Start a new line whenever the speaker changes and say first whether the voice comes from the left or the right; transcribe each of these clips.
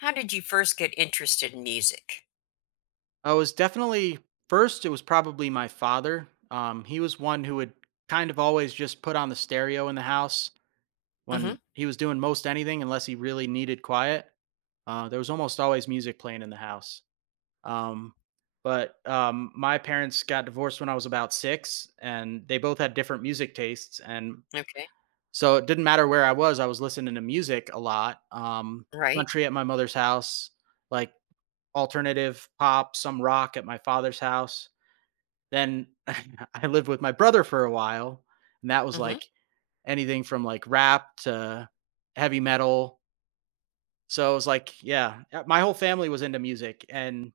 left: How did you first get interested in music?
right: I was definitely first. It was probably my father. He was one who would kind of always just put on the stereo in the house
left: Mhm.
right: when he was doing most anything, unless he really needed quiet. There was almost always music playing in the house. Um, but My parents got divorced when I was about six, and they both had different music tastes, and
left: Okay.
right: so it didn't matter where I was. I was listening to music a lot.
left: Right.
right: Country at my mother's house, like alternative pop, some rock at my father's house then I lived with my brother for a while, and that was
left: Mhm.
right: like anything from like rap to heavy metal. So it was like, yeah, my whole family was into music and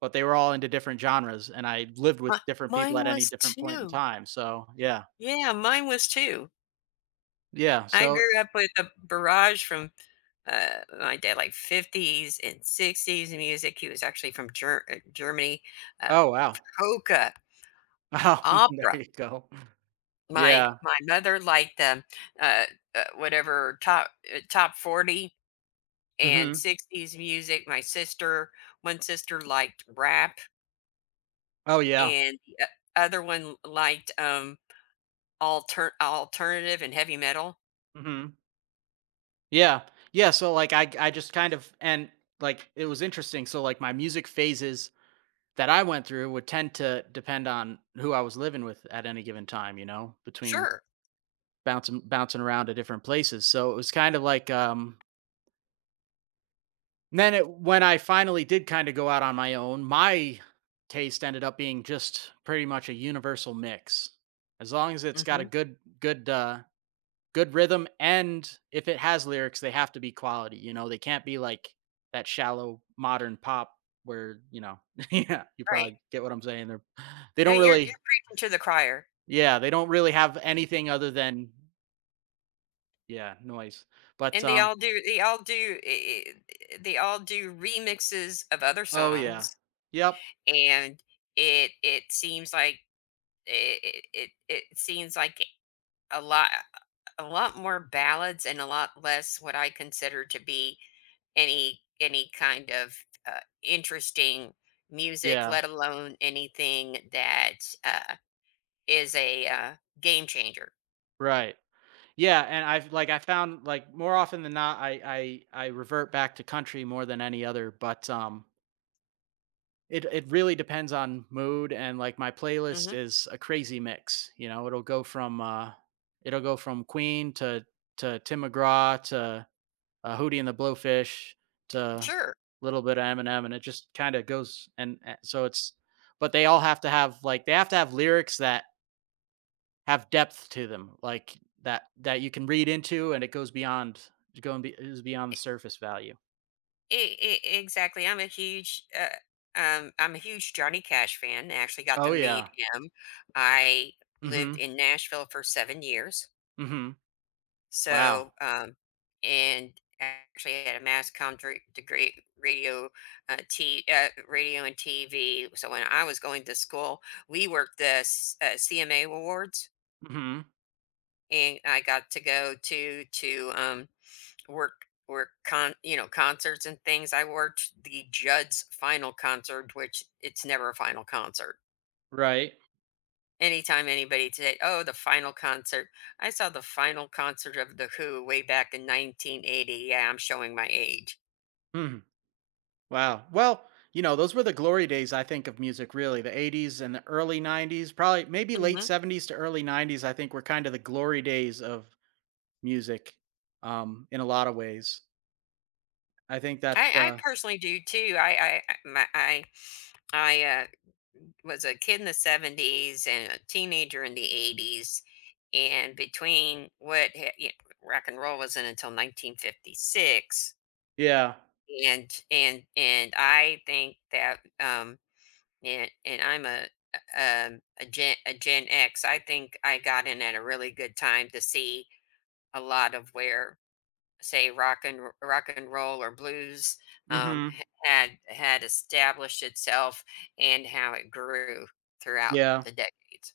right: but they were all into different genres and I lived
left: Mi
right: with different people
left: Mine
right: at any
left: was
right: different point in
left: too.
right: time. So yeah.
left: Yeah, mine was too.
right: Yeah.
left: I
right: So
left: grew up with a barrage from, my dad, like, 50s and 60s music. He was actually from Germany. Uh,
right: oh wow.
left: Polka,
right: Wow. there
left: opera.
right: you go.
left: My
right: Yeah.
left: my mother liked, uh, whatever top 40 and
right: Hmm.
left: 60s music. My sister one sister liked rap.
right: Oh yeah.
left: And the o other one liked, alternative and heavy metal.
right: Hmm. Yeah. Yeah. So like I just kind of and like it was interesting. So like my music phases that I went through would tend to depend on who I was living with at any given time, you know, between
left: Sure.
right: bouncing around to different places. So it was kind of like then when I finally did kind of go out on my own, my taste ended up being just pretty much a universal mix. As long as it's got a
left: Mhm.
right: good good rhythm, and if it has lyrics, they have to be quality, you know. They can't be like that shallow modern pop where, you know, yeah, you
left: Right.
right: probably get what I'm saying. They
left: No,
right: don't
left: you're
right: really.
left: preaching to the choir.
right: Yeah, they don't really have anything other than yeah, noise. But,
left: And they all do remixes of other
right: oh, yeah.
left: songs,
right: Yep.
left: and it it seems like it seems like a lot a lot more ballads and a lot less what I consider to be any kind of interesting music,
right: Yeah,
left: let alone anything that uh, is a game changer.
right: right. Yeah, and I've like, I found, like, more often than not, I revert back to country more than any other, but, it really depends on mood and, like, my playlist
left: hmm
right: is a crazy mix, you know? It'll go from Queen to Tim McGraw to Hootie and the Blowfish to a
left: Sure.
right: little bit of Eminem, and it just kind of goes and so but they all have to have like they have to have lyrics that have depth to them, like that that you can read into, and it goes beyond is beyond the surface value.
left: Exactly. I'm a huge Johnny Cash fan. I actually got to
right: Oh
left: meet
right: yeah.
left: him. I lived
right: Mm-hmm.
left: in Nashville for 7 years.
right: Mm-hmm. Wow.
left: So, and actually had a mass degree, radio, radio and TV. So when I was going to school, we worked the CMA awards,
right: Mm-hmm.
left: and I got to go to work work concerts and things. I worked the Judd's final concert, which it's never a final concert.
right: Right.
left: Anytime anybody said, "Oh, the final concert." I saw the final concert of The Who way back in 1980. Yeah, I'm showing my age.
right: Mm. Wow. Well, you know, those were the glory days, I think, of music, really. The 80s and the early 90s, probably maybe late
left: Mhm.
right: 70s to early 90s, I think were kind of the glory days of music, in a lot of ways. I think that's,
left: I personally do too. I my I, was a kid in the 70s and a teenager in the 80s, and between what ha you know, rock and roll wasn't until 1956,
right: yeah.
left: and I think that, and I'm a Gen X. I think I got in at a really good time to see a lot of where say rock and roll or blues
right: Mhm.
left: had had established itself and how it grew throughout
right: Yeah.
left: the decades.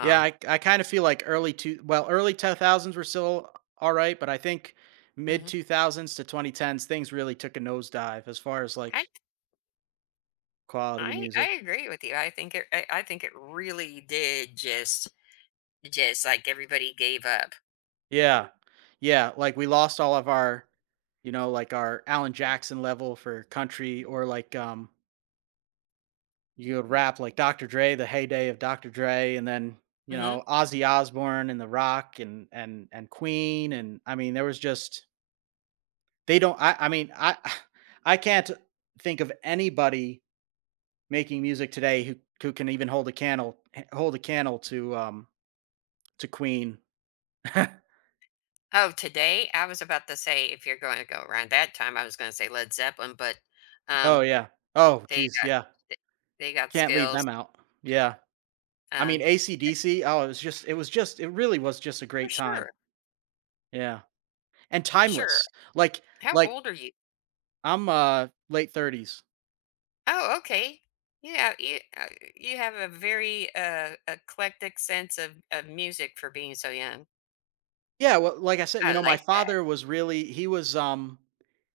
right: Yeah, I kinda feel like early 2000s were still alright, but I think mid
left: hmm
right: 2000s to 2010s, things really took a nosedive as far as,
left: I
right: like, quality of
left: I
right: music.
left: agree with you. I think I think it really did just like everybody gave up.
right: Yeah. Yeah, like, we lost all of our you know, like, our Alan Jackson level for country or, like, you would rap like Dr. Dre, the heyday of Dr. Dre, and then you
left: hmm
right: know Ozzy Osbourne and The Rock and and Queen, and I mean there was just they don't. I mean I I can't think of anybody making music today who can even hold a candle to Queen.
left: Oh, today? I was about to say if you're going to go around that time, I was going to say Led Zeppelin, but
right: oh
left: um,
right: yeah. Oh
left: they
right: geez,
left: got
right: yeah.
left: th- they got
right: Can't leave
left: skills,
right: them out. Yeah. I mean
left: um,
right: ACDC. Oh, it was just it really was just a
left: for
right: great time.
left: sure.
right: Yeah, and
left: For sure.
right: timeless. Like
left: How
right: like
left: old are you?
right: I'm, late 30s.
left: Oh, okay. Yeah, you you have a very eclectic sense of music for being so young.
right: Yeah, well, like I said, you
left: I
right: know, my
left: like that.
right: father was really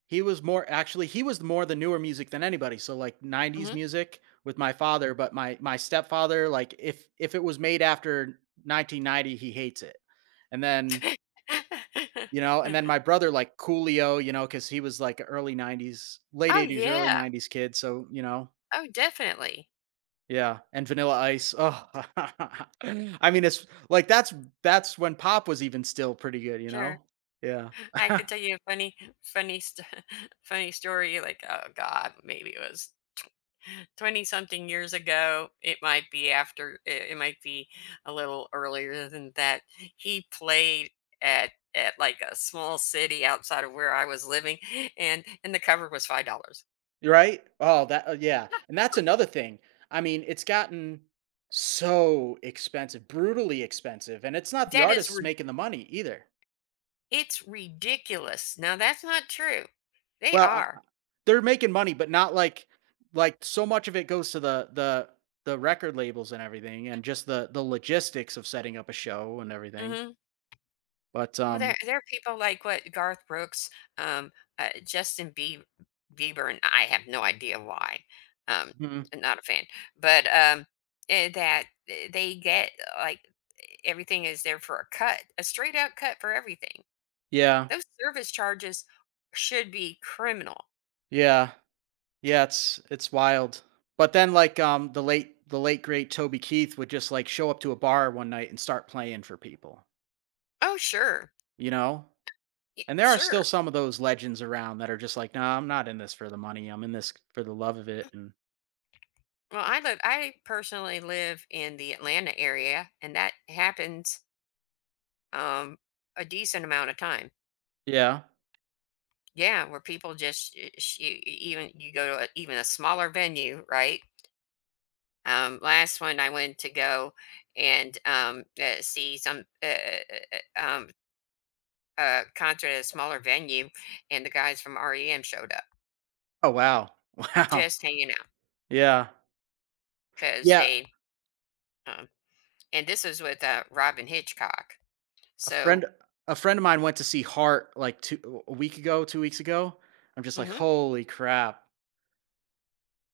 right: he was more actually, he was more the newer music than anybody, so, like, 90s
left: hmm.
right: music with my father, but my stepfather, like, if it was made after 1990, he hates it. And then, you know and then my brother, like, Coolio, you know, because he was, like, a early 90s late
left: oh
right: 80s, early
left: yeah.
right: 90s kid, so, you know
left: Oh, definitely.
right: Yeah, and Vanilla Ice. Oh, I mean, it's like that's when pop was even still pretty good, you
left: Sure.
right: know? Yeah.
left: I could tell you a funny, st- funny story. Like, oh God, maybe it was 20 something years ago, it might be it might be a little earlier than that. He played at like a small city outside of where I was living, and the cover was $5.
right: You're right? Oh, that yeah. And that's another thing. I mean, it's gotten so expensive, brutally expensive, and it's not the
left: that is
right: artists
left: rid-
right: making the money either.
left: it's ridiculous. Now that's not true, they
right: Well,
left: are.
right: they're making money, but not like like so much of it goes to the record labels and everything and just the logistics of setting up a show and everything.
left: Mhm.
right: But
left: Well, there are people like what Garth Brooks, um, Justin Bieb Bieber, and I have no idea why. Um,
right: mhm,
left: not a fan, but they get like everything is there for a cut, a straight out cut for everything.
right: yeah.
left: Those service charges should be criminal.
right: Yeah. Yeah, it's wild. But then like the late great Toby Keith would just like show up to a bar one night and start playing for people,
left: Oh, sure.
right: you know? And there are still
left: Sure.
right: some of those legends around that are just like, "No, I'm not in this for the money. I'm in this for the love of it." And
left: Well, I live. I personally live in the Atlanta area, and that happens um, a decent amount of time.
right: yeah.
left: Yeah, where people just even you go to a, even a smaller venue, right? Last one I went to go and see some uh, um, concert at a smaller venue, and the guys from REM showed up,
right: Oh, wow. Wow.
left: just hanging out
right: Yeah.
left: because
right: Yeah,
left: they. Um, and this was with Robin Hitchcock.
right: a
left: So,
right: friend a friend of mine went to see Heart like 2 a week ago, 2 weeks ago. I'm just like,
left: hmm,
right: "Holy crap."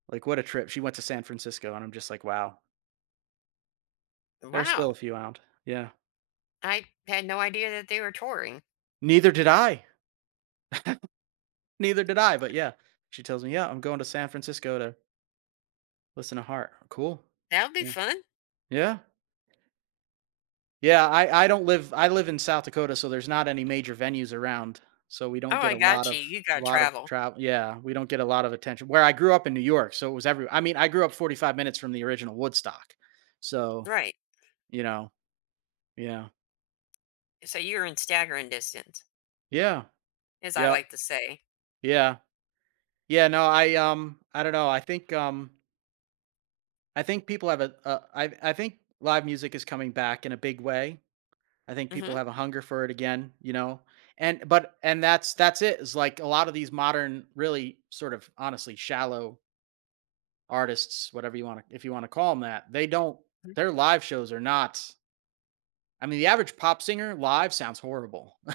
right: Like what a trip. She went to San Francisco and I'm just like, "Wow." There's still a
left: wow,
right: few out. Yeah.
left: I had no idea that they were touring.
right: Neither did I. Neither did I, but yeah. She tells me, "Yeah, I'm going to San Francisco to listen to Heart." Cool.
left: That will be
right: Yeah.
left: fun.
right: Yeah. Yeah, I don't live I live in South Dakota, so there's not any major venues around, so we don't
left: Oh,
right: get
left: I got you. You got
right: a
left: to
right: lot of
left: travel,
right: travel Yeah, we don't get a lot of attention. Where I grew up in New York, so it was every I mean, I grew up 45 minutes from the original Woodstock. So,
left: right?
right: you know, yeah.
left: So you're in staggering distance,
right: Yeah.
left: as I
right: Yep.
left: like to say.
right: Yeah. Yeah, no, I don't know, I think people have a I think live music is coming back in a big way. I think people
left: hmm.
right: have a hunger for it again, you know? And but and that's it. Is like a lot of these modern, really sort of honestly shallow artists, whatever you want to if you want to call them that, they don't
left: you
right: their live shows are not. I mean, the average pop singer live sounds horrible.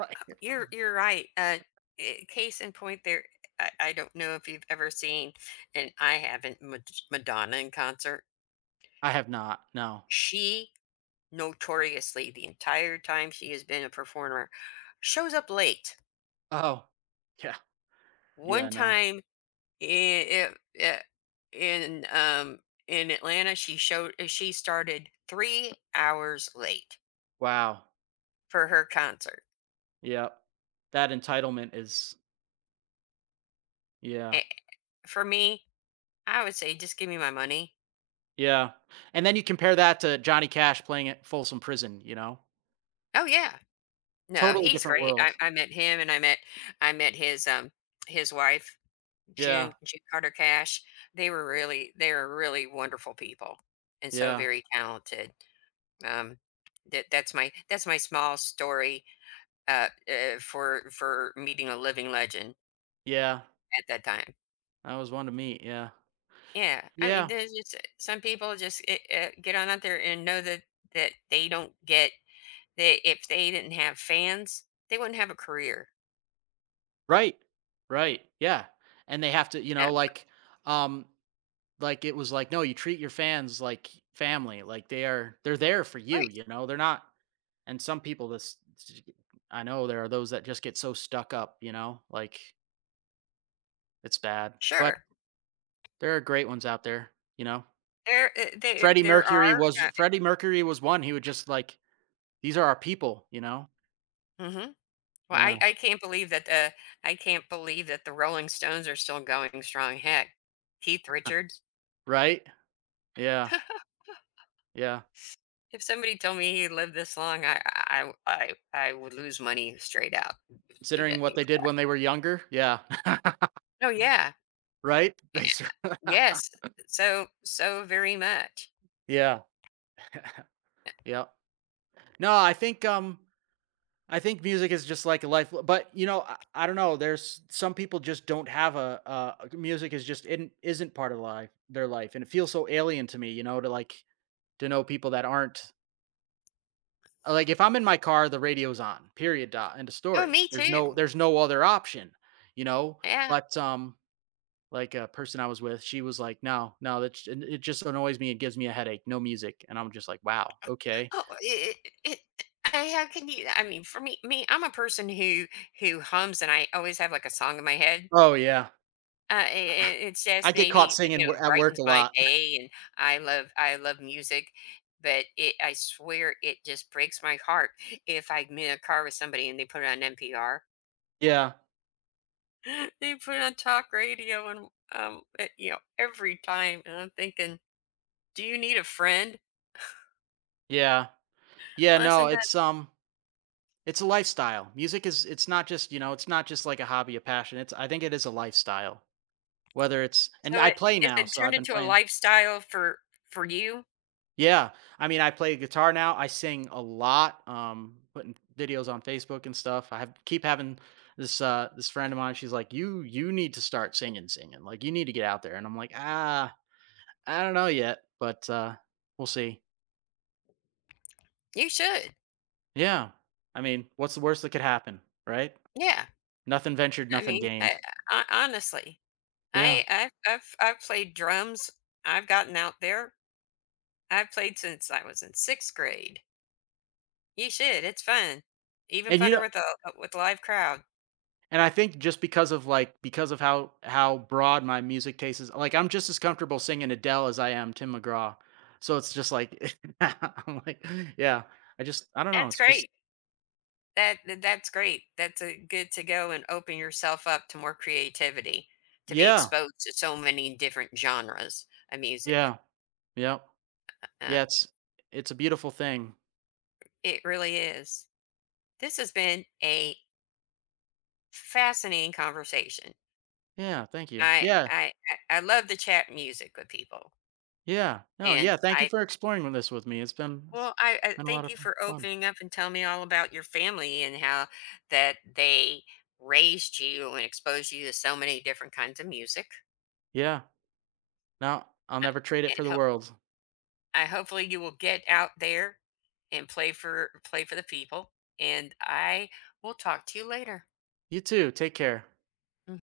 right: Like,
left: You're right. Case in point, there. I don't know if you've ever seen, and I haven't Madonna in concert.
right: I have not. No.
left: She notoriously, the entire time she has been a performer, shows up late.
right: Oh. Yeah. Yeah,
left: One
right: no.
left: time in in um in Atlanta, she started 3 hours late
right: Wow.
left: for her concert.
right: Yep. That entitlement is yeah.
left: Eh, For me, I would say just give me my money.
right: Yeah, and then you compare that to Johnny Cash playing at Folsom Prison, you know?
left: Oh yeah. No,
right: Totally
left: he's
right: different
left: great.
right: world.
left: I met him and I met his wife,
right: Yeah,
left: June Carter Cash. They were really wonderful people and so
right: yeah,
left: very talented. Um, that that's my small story, for meeting a living legend
right: yeah.
left: at that time.
right: That was one to meet, yeah.
left: Yeah, I mean,
right: Yeah,
left: there's just, some people just, get on out there and know that they don't get that if they didn't have fans, they wouldn't have a career,
right: right, right, yeah, and they have to, you know,
left: and.
right: um, like, it was like, "No, you treat your fans like family, like, they're there for you,"
left: Right,
right: you know? They're not and some people I know there are those that just get so stuck up, you know? Like, it's bad, but
left: sure.
right: there are great ones out there, you know?
left: There there are, uh.
right: Freddie Mercury was one, he would just like, "These are our people," you know?
left: Mhm. Well,
right: Yeah.
left: I can't believe that the Rolling Stones are still going strong. Heck, Keith Richards,
right: Right? Yeah, yeah.
left: if somebody told me he lived this long, I would lose money straight out. You
right: Considering
left: bet
right: what
left: me.
right: they did when they were younger, yeah.
left: Oh, yeah.
right: Right?
left: Yeah.
right: They sur
left: Yes. So so very much.
right: Yeah, yep. No, I think music is just like a life but, you know, I don't know, there's some people just don't have a music is just isn't part of life their life, and it feels so alien to me, you know, to know people that aren't. Like, if I'm in my car, the radio's on, period, dot, end of
left: Oh,
right: story.
left: me too.
right: There's no other option, you know?
left: Yeah.
right: But, like, a person I was with, she was like, "No, no, that it just annoys me, it gives me a headache, no music," and I'm just like, "Wow, okay."
left: Oh, it I how can you I mean, for me, I'm a person who hums, and I always have, like, a song in my head.
right: Oh, yeah.
left: I It
right: I
left: just
right: get caught
left: maybe,
right: singing
left: you
right: w
left: know,
right: at work
left: brightens
right: a
left: my
right: lot.
left: day, and I love music, but it I swear it just breaks my heart if I'm in a car with somebody and they put it on NPR.
right: Yeah,
left: They put it on talk radio and, you know, every time, and I'm thinking, "Do you need a friend?"
right: yeah. Yeah,
left: Well,
right: no,
left: isn't that
right: it's a lifestyle. Music is It's not just, you know, it's not just like a hobby, a passion, it's I think it is a lifestyle, whether it's and
left: so
right: I
left: it
right: play
left: is
right: now,
left: it
right: so
left: turned
right: I've been
left: into a
right: playing
left: lifestyle for you?
right: Yeah, I mean, I play guitar now. I sing a lot, putting videos on Facebook and stuff. I have keep having this this friend of mine. She's like, You need to start singing. Like you need to get out there." And I'm like, "Ah, I don't know yet, but we'll see."
left: You should.
right: Yeah. I mean, what's the worst that could happen, right?
left: Yeah.
right: Nothing ventured,
left: I
right: nothing
left: mean,
right: gained.
left: I honestly,
right: Yeah.
left: I've played drums. I've gotten out there. I've played since I was in 6th grade. You should, it's fun. Even
right: And you
left: funner
right: know
left: with a live crowd.
right: And I think just because of, because of how broad my music taste is, like, I'm just as comfortable singing Adele as I am Tim McGraw. So it's just like I'm like yeah, I just I don't know,
left: That's
right: it's just
left: great. That's great. That's a good to go and open yourself up to more creativity, to be
right: Yeah,
left: exposed to so many different genres of music.
right: yeah, yeah
left: Um,
right: Yeah, it's a beautiful thing.
left: it really is. This has been a fascinating conversation.
right: Yeah, thank you.
left: I
right: Yeah,
left: I I love to chat music with people,
right: yeah. No, yeah,
left: and
right: thank you
left: I
right: for exploring this with me. It's
left: Well, I
right: been a lot
left: thank
right: of
left: you for
right: fun.
left: opening up and telling me all about your family and how that they raised you and exposed you to so many different kinds of music.
right: Yeah. No, I'll never trade it
left: And
right: for the world.
left: hopefully you will get out there and play for the people. And I will talk to you later.
right: You too, take care.